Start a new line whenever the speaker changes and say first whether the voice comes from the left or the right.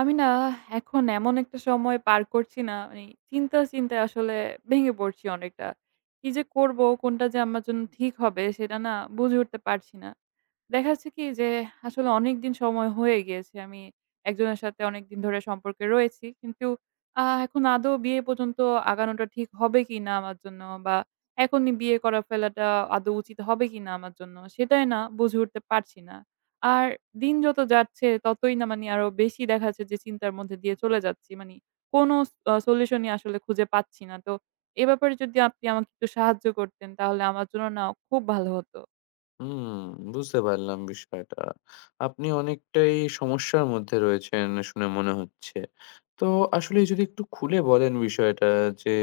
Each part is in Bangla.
right: আমি না এখন এমন একটা সময় পার করছি, না মানে চিন্তায়, চিন্তায় আসলে ভেঙে পড়ছি অনেকটা। কি যে করব? কোনটা যে আমার জন্য ঠিক হবে সেটা না বুঝে উঠতে পারছি না। দেখা যাচ্ছে কি যে আসলে অনেকদিন সময় হয়ে গিয়েছে। আমি একজনের সাথে অনেকদিন ধরে সম্পর্কে রয়েছি। কিন্তু এখন আদৌ বিয়ে পর্যন্ত আগানোটা ঠিক হবে কিনা আমার জন্য, বা এখনই বিয়ে করা ফেলাটা আদৌ উচিত হবে কিনা আমার জন্য, সেটাই না বুঝে উঠতে পারছি না। আর দিন যত যাচ্ছে ততই না, মানে আরো বেশি দেখা যাচ্ছে যে চিন্তার মধ্যে দিয়ে চলে যাচ্ছি। মানে কোনো সলিউশনই আসলে খুঁজে পাচ্ছি না। তো এ ব্যাপারে যদি আপনি আমাকে একটু সাহায্য করতেন তাহলে আমার জন্য না খুব ভালো হত।
left: হুম, বুঝতে পারলাম বিষয়টা। আপনি অনেকটাই সমস্যার মধ্যে রয়েছেন শুনে মনে হচ্ছে। তো আসলে যদি একটু খুলে বলেন বিষয়টা যে,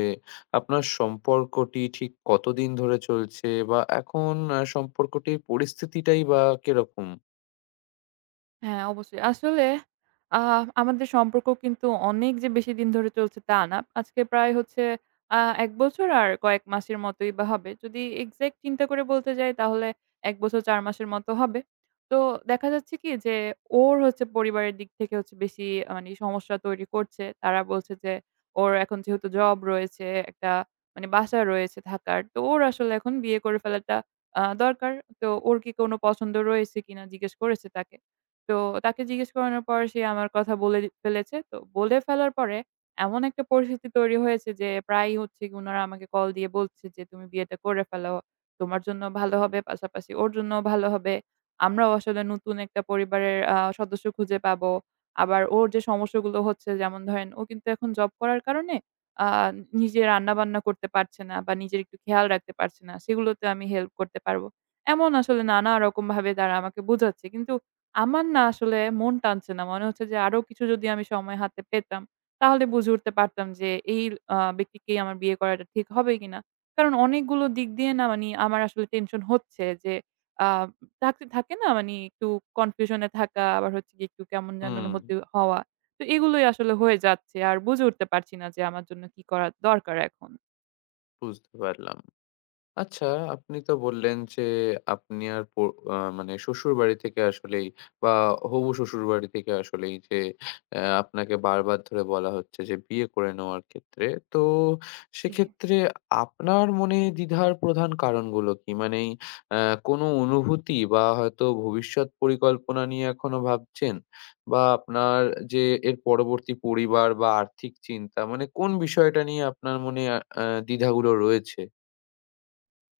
left: আপনার সম্পর্কটি ঠিক কতদিন ধরে চলছে? বা এখন সম্পর্কটির পরিস্থিতিটাই বা কিরকম?
right: হ্যাঁ, অবশ্যই। আসলে আ আমাদের সম্পর্ক কিন্তু অনেক যে বেশি দিন ধরে চলছে তা না। আজকে প্রায় হচ্ছে আ ১ বছর আর কয়েক মাসের মতোই বা হবে। যদি এক্সাক্ট চিন্তা করে বলতে যাই তাহলে ১ বছর ৪ মাসের মতো হবে। তো দেখা যাচ্ছে কি যে ওর হচ্ছে পরিবারের দিক থেকে হচ্ছে বেশি, মানে সমস্যা তৈরি করছে। তারা বলছে যে ওর এখন যেহেতু জব রয়েছে, একটা, মানে বাসা রয়েছে থাকার। তো ওর আসলে এখন বিয়ে করে ফেলাটা দরকার। তো ওর কি কোনো পছন্দ রয়েছে কিনা জিজ্ঞেস করেছে তাকে। তো তাকে জিজ্ঞেস করানোর পর সে আমার কথা বলে ফেলেছে। তো বলে ফেলার পরে এমন একটা পরিস্থিতি তৈরি হয়েছে যে প্রায়ই হচ্ছে গিয়ে উনারা আমাকে কল দিয়ে বলছে যে, "তুমি বিয়েটা করে ফেলো। তোমার জন্য ভালো হবে, পাশাপাশি ওর জন্যও ভালো হবে। আমরাও আসলে নতুন একটা পরিবারের সদস্য খুঁজে পাবো।" আবার ওর যে সমস্যাগুলো হচ্ছে, যেমন ধরেন ও কিন্তু এখন জব করার কারণে আ নিজে রান্না-বান্না করতে পারছে না বা নিজের একটু খেয়াল রাখতে পারছে না। সেগুলোতে আমি হেল্প করতে পারবো। এমন আসলে নানা রকমভাবে তারা আমাকে বোঝাচ্ছে। কিন্তু আমার না আসলে মন টানছে না। মনে হচ্ছে যে আরো কিছু যদি আমি সময় হাতে পেতাম, তাহলে বুঝে উঠতে পারতাম যে এই ব্যক্তিকেই আমার বিয়ে করাটা ঠিক হবে কিনা। কারণ অনেকগুলো দিক দিয়ে না মানি আমার আসলে টেনশন হচ্ছে যে, আ থাকতে থাকে না মানি একটু কনফিউশন এ থাকা, আবার হচ্ছে গিয়ে একটু কেমন যেন
left: হুম,
right: অনুভূতি হওয়া। তো এগুলোই আসলে হয়ে যাচ্ছে। আর বুঝে উঠতে পারছি না যে আমার জন্য কি করা দরকার এখন।
left: বুঝতে পারলাম। আচ্ছা, আপনি তো বললেন যে আপনি আর পো আ মানে শ্বশুরবাড়ি থেকে আসলেই, বা হবু শ্বশুরবাড়ি থেকে আসলেই যে আপনাকে বারবার ধরে বলা হচ্ছে যে বিয়ে করে নেওয়ার ক্ষেত্রে। তো সেক্ষেত্রে আপনার মনে দ্বিধার প্রধান কারণগুলো কি? মানে এই অ্যা কোনো অনুভূতি বা হয়তো ভবিষ্যৎ পরিকল্পনা নিয়ে এখনো ভাবছেন? বা আপনার যে এর পরবর্তী পরিবার বা আর্থিক চিন্তা, মানে কোন বিষয়টা নিয়ে আপনার মনে আ অ্যা দ্বিধাগুলো রয়েছে?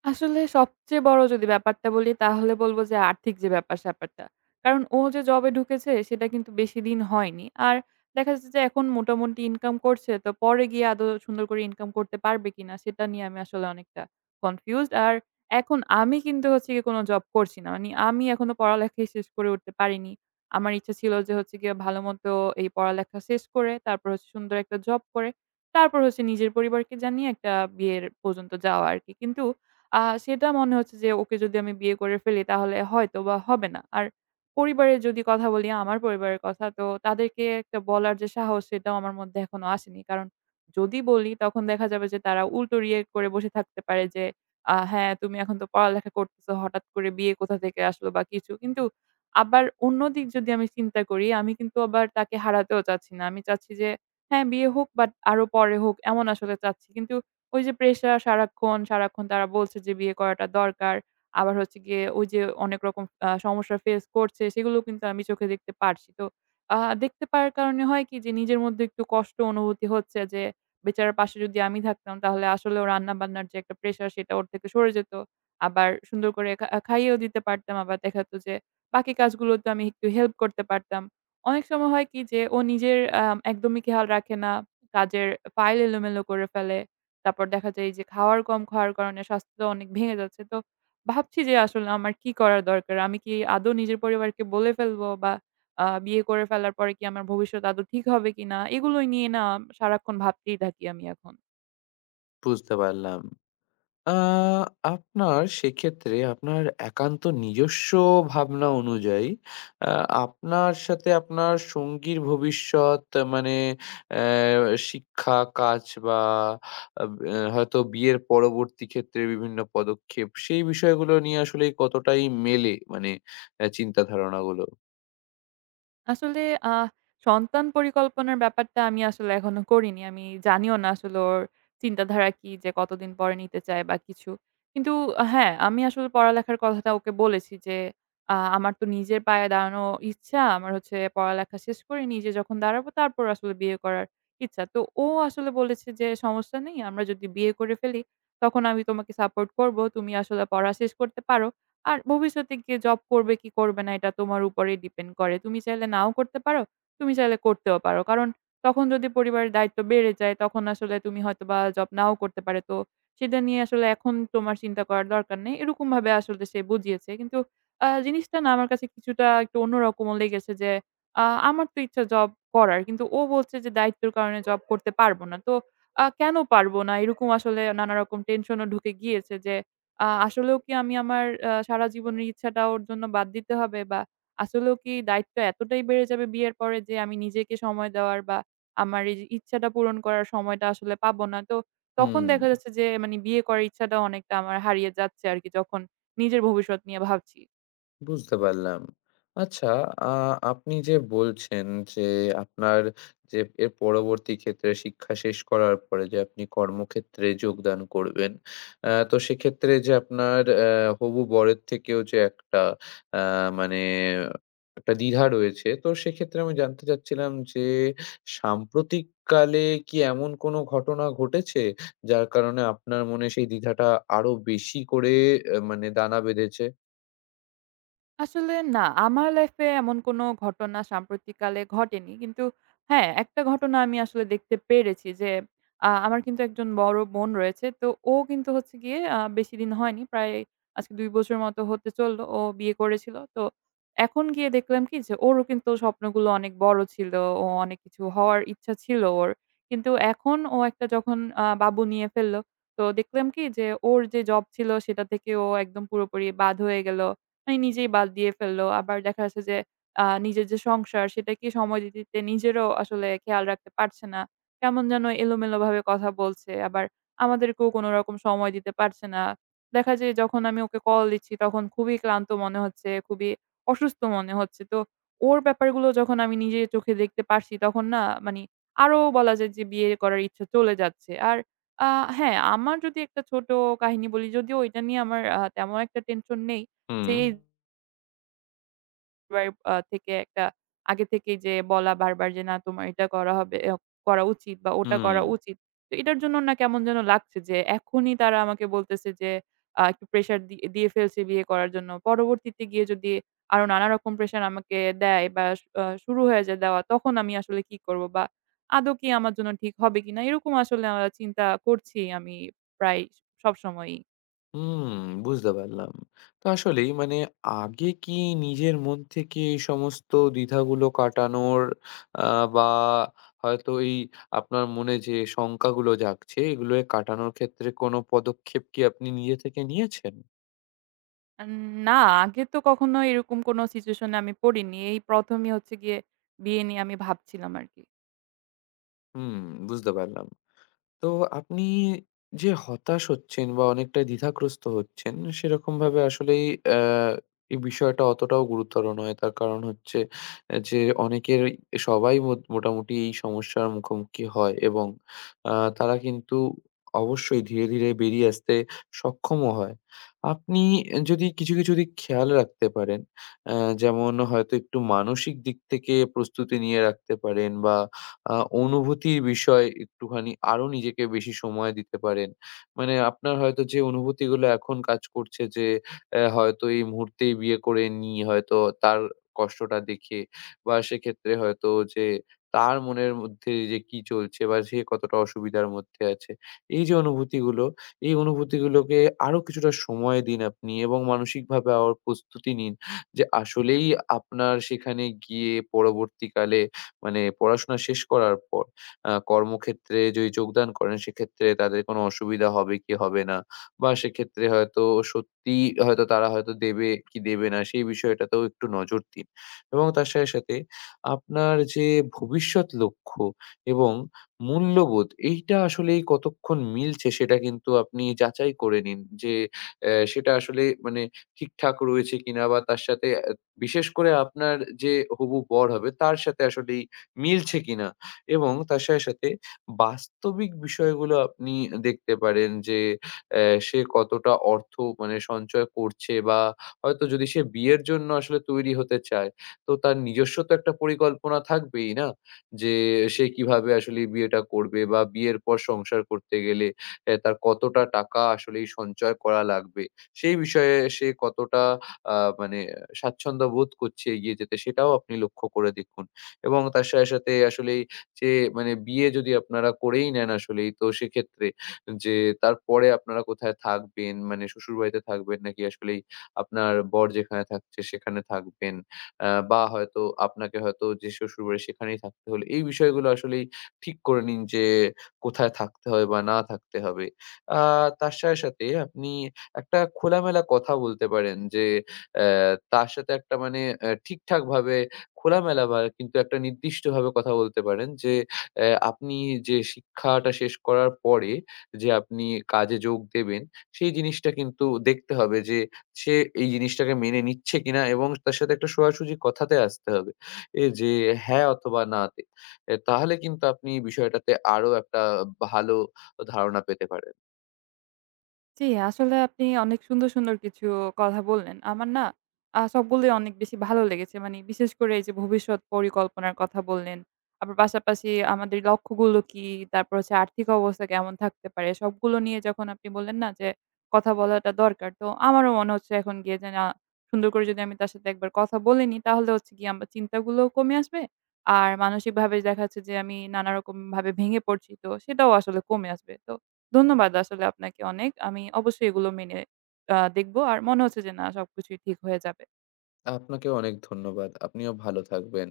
right: আসলে সবচেয়ে বড় যদি ব্যাপারটা বলি তাহলে বলব যে আর্থিক যে ব্যাপার-স্যাপারটা। কারণ ও যে জবে ঢুকেছে সেটা কিন্তু বেশি দিন হয়নি। আর দেখা যাচ্ছে যে এখন মোটামুটি ইনকাম করছে। তো পরে গিয়ে আদৌ সুন্দর করে ইনকাম করতে পারবে কিনা সেটা নিয়ে আমি আসলে অনেকটা কনফিউজড। আর এখন আমি কিন্তু হচ্ছে গিয়ে কোন জব করছি না। মানে আমি এখনো পড়ালেখাই শেষ করে উঠতে পারিনি। আমার ইচ্ছা ছিল যে হচ্ছে গিয়ে ভালোমতো এই পড়ালেখা শেষ করে তারপর হচ্ছে সুন্দর একটা জব করে তারপর হচ্ছে নিজের পরিবারকে জানিয়ে একটা বিয়ের পর্যন্ত যাওয়া আরকি। কিন্তু আ সেটা মনে হচ্ছে যে ওকে যদি আমি বিয়ে করে ফেলি তাহলে হয়তোবা হবে না। আর পরিবারের যদি কথা বলি, আমার পরিবারের কথা, তো তাদেরকে একটা বলার যে সাহস সেটাও আমার মধ্যে এখনো আসেনি। কারণ যদি বলি তখন দেখা যাবে যে তারা উল্টো react করে বসে থাকতে পারে যে, "হ্যাঁ, তুমি এখন তো পড়ালেখা করতেছো, হঠাৎ করে বিয়ে কোথা থেকে আসলো বা কিছু।" কিন্তু আবার অন্যদিক যদি আমি চিন্তা করি, আমি কিন্তু আবার তাকে হারাতেও চাচ্ছি না। আমি চাচ্ছি যে হ্যাঁ, বিয়ে হোক, বাট আরো পরে হোক, এমন আসলে চাচ্ছি। কিন্তু ওই যে প্রেশার, সারাক্ষণ, সারাক্ষণ তারা বলছে যে বিয়ে করাটা দরকার। আবার হচ্ছে গিয়ে ওই যে অনেক রকম সমস্যা ফেস করছে সেগুলো কিন্তু আমি চোখে দেখতে পারছি। তো আ দেখতে পারার কারণে হয় কি যে নিজের মধ্যে একটু কষ্ট অনুভূতি হচ্ছে যে বেচারার পাশে যদি আমি থাকতাম তাহলে আসলেও রান্না-বান্নার যে একটা প্রেশার সেটা ওর থেকে সরে যেত। আবার সুন্দর করে খাইয়েও দিতে পারতাম। আবার দেখা যেত যে বাকি কাজগুলোতে আমি একটু হেল্প করতে পারতাম। অনেক সময় হয় কি যে ও নিজের একদমই খেয়াল রাখে না। কাজের ফাইল এলোমেলো করে ফেলে। তারপর দেখা যায় এই যে খাওয়ার, কম খাওয়ার কারণে স্বাস্থ্য অনেক ভেঙে যাচ্ছে। তো ভাবছি যে আসলে আমার কি করা দরকার? আমি কি আদৌ নিজের পরিবারকে বলে ফেলবো? বা বিয়ে করে ফেলার পরে কি আমার ভবিষ্যৎ আদৌ ঠিক হবে কিনা? এগুলোই নিয়ে না সারাক্ষণ ভাবতেই থাকি আমি এখন।
left: বুঝতে পারলাম। আ আপনার সেক্ষেত্রে আপনার একান্ত নিজস্ব ভাবনা অনুযায়ী আ আপনার সাথে আপনার সঙ্গীর ভবিষ্যৎ, মানে শিক্ষা, কাজ বা আব অ্যা হয়তো বিয়ের পরবর্তী ক্ষেত্রে বিভিন্ন পদক্ষেপ, সেই বিষয়গুলো নিয়ে আসলেই কতটাই মেলে, মানে চিন্তা ধারণাগুলো?
right: আসলে আ সন্তান পরিকল্পনার ব্যাপারটা আমি আসলে এখনো করিনি। আমি জানিও না আসলে ওর চিন্তাধারা কি, যে কতদিন পরে নিতে চায় বা কিছু। কিন্তু হ্যাঁ, আমি আসলে পড়ালেখার কথাটা ওকে বলেছি যে, "আমার তো নিজের পায়ে দাঁড়ানো ইচ্ছা। আমার হচ্ছে পড়ালেখা শেষ করে নিজে যখন দাঁড়াবো তারপর আসলে বিয়ে করার ইচ্ছা।" তো ও আসলে বলেছে যে, "সমস্যা নেই। আমরা যদি বিয়ে করে ফেলি তখন আমি তোমাকে সাপোর্ট করব। তুমি আসলে পড়া শেষ করতে পারো। আর ভবিষ্যতে গিয়ে জব করবে কি করবে না এটা তোমার উপরেই ডিপেন্ড করে। তুমি চাইলে নাও করতে পারো, তুমি চাইলে করতেও পারো। কারণ তখন যদি পরিবারের দায়িত্ব বেড়ে যায় তখন আসলে তুমি হয়তোবা জব নাও করতে পারে। তো সেটা নিয়ে আসলে এখন তোমার চিন্তা করার দরকার নেই।" এরকমভাবে আসলে সে বুঝিয়েছে। কিন্তু জিনিসটা না আমার কাছে কিছুটা একটু অন্যরকমও লেগেছে যে আ আমার তো ইচ্ছা জব করার। কিন্তু ও বলছে যে দায়িত্বের কারণে জব করতে পারব না। তো কেন পারব না? এরকম আসলে নানারকম টেনশনও ঢুকে গিয়েছে যে আসলেও কি আমি আমার সারা জীবনের ইচ্ছাটা ওর জন্য বাদ দিতে হবে? বা আসলেও কি দায়িত্ব এতটাই বেড়ে যাবে বিয়ের পরে যে আমি নিজেকে সময় দেওয়ার, বা আমার এই যে ইচ্ছাটা পূরণ করার সময়টা আসলে পাবো না? তো তখন
left: হুম।
right: দেখা যাচ্ছে যে, মানে বিয়ে করার ইচ্ছাটাও অনেকটা আমার হারিয়ে যাচ্ছে আরকি যখন নিজের ভবিষ্যৎ নিয়ে ভাবছি।
left: বুঝতে পারলাম। আচ্ছা, আ আপনি যে বলছেন যে আপনার যে এর পরবর্তী ক্ষেত্রে শিক্ষা শেষ করার পরে যে আপনি কর্মক্ষেত্রে যোগদান করবেন। তো সেক্ষেত্রে যে আপনার হবু বরের থেকেও যে একটা আ মানে একটা দ্বিধা রয়েছে। তো সেক্ষেত্রে আমি জানতে চাচ্ছিলাম যে সাম্প্রতিককালে কি এমন কোনো ঘটনা ঘটেছে যার কারণে আপনার মনে সেই দ্বিধাটা আরো বেশি করে মানে দানা বেঁধেছে?
right: আসলে না, আমার লাইফে এমন কোনো ঘটনা সাম্প্রতিককালে ঘটেনি। কিন্তু হ্যাঁ, একটা ঘটনা আমি আসলে দেখতে পেরেছি যে, আমার কিন্তু একজন বড় বোন রয়েছে। তো ও কিন্তু হচ্ছে গিয়ে বেশিদিন হয়নি। প্রায় আজকে ২ বছর মতো হতে চলল। ও বিয়ে করেছিল। তো এখন গিয়ে দেখলাম কি যে, ওরও কিন্তু স্বপ্নগুলো অনেক বড় ছিল। ও অনেক কিছু হওয়ার ইচ্ছা ছিল ওর। কিন্তু এখন ও একটা যখন বাবু নিয়ে ফেলল, তো দেখলাম কি যে, ওর যে জব ছিল সেটা থেকে ও একদম পুরোপুরি বাদ হয়ে গেল। মানে নিজেই বাদ দিয়ে ফেললো। আবার দেখা যাচ্ছে যে নিজের যে সংসার সেটাকে সময় দিতে, দিতে নিজেরও আসলে খেয়াল রাখতে পারছে না। কেমন যেন এলোমেলোভাবে কথা বলছে। আবার আমাদেরকেও কোনো রকম সময় দিতে পারছে না। দেখা যায় যখন আমি ওকে কল দিচ্ছি তখন খুবই ক্লান্ত মনে হচ্ছে, খুবই অসুস্থ মনে হচ্ছে। তো ওর ব্যাপারগুলো যখন আমি নিজে চোখে দেখতে পারছি তখন না মানি আরো বলা যায় যে বিয়ে করার ইচ্ছা চলে যাচ্ছে। আর আ হ্যাঁ, আমার যদি একটা ছোট কাহিনী বলি, যদিও এটা নিয়ে আমার তেমন একটা টেনশন নেই,
left: হুম।
right: যে এই পরিবার থেকে একটা আগে থেকেই যে বলা বারবার যে, "না, তোমার এটা করা হবে, এ করা উচিত বা ওটা
left: হুম,
right: করা উচিত।" তো এটার জন্য না কেমন যেন লাগছে যে এখনই তারা আমাকে বলতেছে যে একটু প্রেশার দিয়ে ফেলছে বিয়ে করার জন্য। পরবর্তীতে গিয়ে যদি আরো নানা রকম প্রেশার আমাকে দেয় বা স আ শুরু হয়ে যায় দেওয়া তখন আমি আসলে কি করব? বা আদৌ কি আমার জন্য ঠিক হবে কিনা? এরকম আসলে চিন্তা করছি আমি প্রায় সবসময়ই।
left: হুম, বুঝতে পারলাম। তো আসলেই মানে আগে কি নিজের মন থেকে এই সমস্ত দ্বিধাগুলো কাটানোর, আ বা হয়তো এই আপনার মনে যে শঙ্কাগুলো জাগছে, এগুলোকে কাটানোর ক্ষেত্রে কোনো পদক্ষেপ কি আপনি নিজে থেকে নিয়েছেন?
right: আন না, আগে তো কখনো এরকম কোনো সিচুয়েশন এ আমি পড়িনি। এই ১ম ই হচ্ছে গিয়ে বিয়ে নিয়ে আমি ভাবছিলাম আরকি।
left: হুম, বুঝতে পারলাম। তো আপনি যে হতাশ হচ্ছেন বা অনেকটাই দ্বিধাগ্রস্ত হচ্ছেন, সেরকমভাবে আসলেই আ এই বিষয়টা অতটাও গুরুতর নয়। তার কারণ হচ্ছে, যে অনেকেরই, সবাই মোটামুটি এই সমস্যার মুখোমুখি হয়, এবং আ তারা কিন্তু অবশ্যই ধীরে, ধীরে বেরিয়ে আসতে সক্ষমও হয়। আপনি যদি কিছু, কিছু দিক খেয়াল রাখতে পারেন, অ্যা যেমন হয়তো একটু মানসিক দিক থেকে প্রস্তুতি নিয়ে রাখতে পারেন, বা আ অনুভূতির বিষয় একটুখানি আরো নিজেকে বেশি সময় দিতে পারেন। মানে আপনার হয়তো যে অনুভূতিগুলো এখন কাজ করছে, যে হয়তো এই মুহূর্তেই বিয়ে করে নিই, হয়তো তার কষ্টটা দেখে, বা সেক্ষেত্রে হয়তো যে তার মনের মধ্যে যে কি চলছে বা সে কতটা অসুবিধার মধ্যে আছে। এই যে অনুভূতিগুলো, এই অনুভূতিগুলোকে আরো কিছুটা সময় দিন আপনি, এবং মানসিকভাবে আবার প্রস্তুতি নিন যে আসলেই আপনার সেখানে গিয়ে পরবর্তীকালে, মানে পড়াশোনা শেষ করার পর কর্মক্ষেত্রে যদি যোগদান করেন সেক্ষেত্রে তাদের কোনো অসুবিধা হবে কি হবে না? বা সেক্ষেত্রে হয়তো, সত্যিই হয়তো তারা হয়তো দেবে কি দেবে না, সেই বিষয়টাতেও একটু নজর দিন। এবং তার সাথে, সাথে আপনার যে ভবিষ্যৎ লক্ষ্য এবং মূল্যবোধ এইটা আসলেই কতক্ষণ মিলছে, সেটা কিন্তু আপনি যাচাই করে নিন যে সেটা আসলে মানে ঠিকঠাক রয়েছে কিনা, বা তার সাথে, বিশেষ করে আপনার যে হবু বর হবে তার সাথে আসলেই মিলছে কিনা? এবং তার সাথে, সাথে বাস্তবিক বিষয়গুলো আপনি দেখতে পারেন যে সে কতটা অর্থ, মানে সঞ্চয় করছে, বা হয়তো যদি সে বিয়ের জন্য আসলে তৈরি হতে চায়, তো তার নিজস্ব তো একটা পরিকল্পনা থাকবেই না? যে সে কিভাবে আসলে বিয়েটা করবে বা বিয়ের পর সংসার করতে গেলে তার কতটা টাকা আসলেই সঞ্চয় করা লাগবে। সেই বিষয়ে সে কতটা আ মানে স্বাচ্ছন্দ্য বোধ করছে এগিয়ে যেতে, সেটাও আপনি লক্ষ্য করে দেখুন। এবং তার সাথে, সাথে আসলেই, যে মানে বিয়ে যদি আপনারা করেই নেন আসলেই, তো সেক্ষেত্রে যে তারপরে আপনারা কোথায় থাকবেন? মানে শ্বশুরবাড়িতে থাকবেন নাকি আসলেই আপনার বর যেখানে থাকছে সেখানে থাকবেন? বা হয়তো আপনাকে হয়তো যে শ্বশুরবাড়ি সেখানেই থাকতে হলো। এই বিষয়গুলো আসলেই ঠিক করে নিন যে কোথায় থাকতে হবে বা না থাকতে হবে। আ তার সাথে, সাথে আপনি একটা খোলামেলা কথা বলতে পারেন যে তার সাথে একটা মানে ঠিকঠাকভাবে খোলামেলা, বা কিন্তু একটা নির্দিষ্টভাবে কথা বলতে পারেন যে, আপনি যে শিক্ষাটা শেষ করার পরে যে আপনি কাজে যোগ দেবেন, সেই জিনিসটা কিন্তু দেখতে হবে যে সে এই জিনিসটাকে মেনে নিচ্ছে কিনা, এবং তার সাথে একটা সোজাসুজি কথাতে আসতে হবে। এ যে হ্যাঁ অথবা না তে। এ তাহলে কিন্তু আপনি বিষয়টাতে আরো একটা ভালো ধারণা পেতে পারেন।
right: জি, আসলে আপনি অনেক সুন্দর, সুন্দর কিছু কথা বললেন। আমার না সবগুলোই অনেক বেশি ভালো লেগেছে। মানে বিশেষ করে এই যে ভবিষ্যৎ পরিকল্পনার কথা বললেন। আবার পাশাপাশি আমাদের লক্ষ্যগুলো কি? তারপর হচ্ছে আর্থিক অবস্থা কেমন থাকতে পারে? সবগুলো নিয়ে যখন আপনি বললেন না যে কথা বলাটা দরকার। তো আমারও মনে হচ্ছে এখন গিয়ে যে না, সুন্দর করে যদি আমি তার সাথে একবার কথা বলে নিই তাহলে হচ্ছে গিয়ে আমার চিন্তাগুলোও কমে আসবে। আর মানসিকভাবে দেখা যাচ্ছে যে আমি নানারকম ভাবে ভেঙে পড়ছি। তো সেটাও আসলে কমে আসবে। তো ধন্যবাদ আসলে আপনাকে অনেক। আমি অবশ্যই এগুলো মেনে দেখব। আর মনে হচ্ছে যে না সবকিছুই ঠিক হয়ে যাবে।
left: আপনাকেও অনেক ধন্যবাদ। আপনিও ভালো থাকবেন।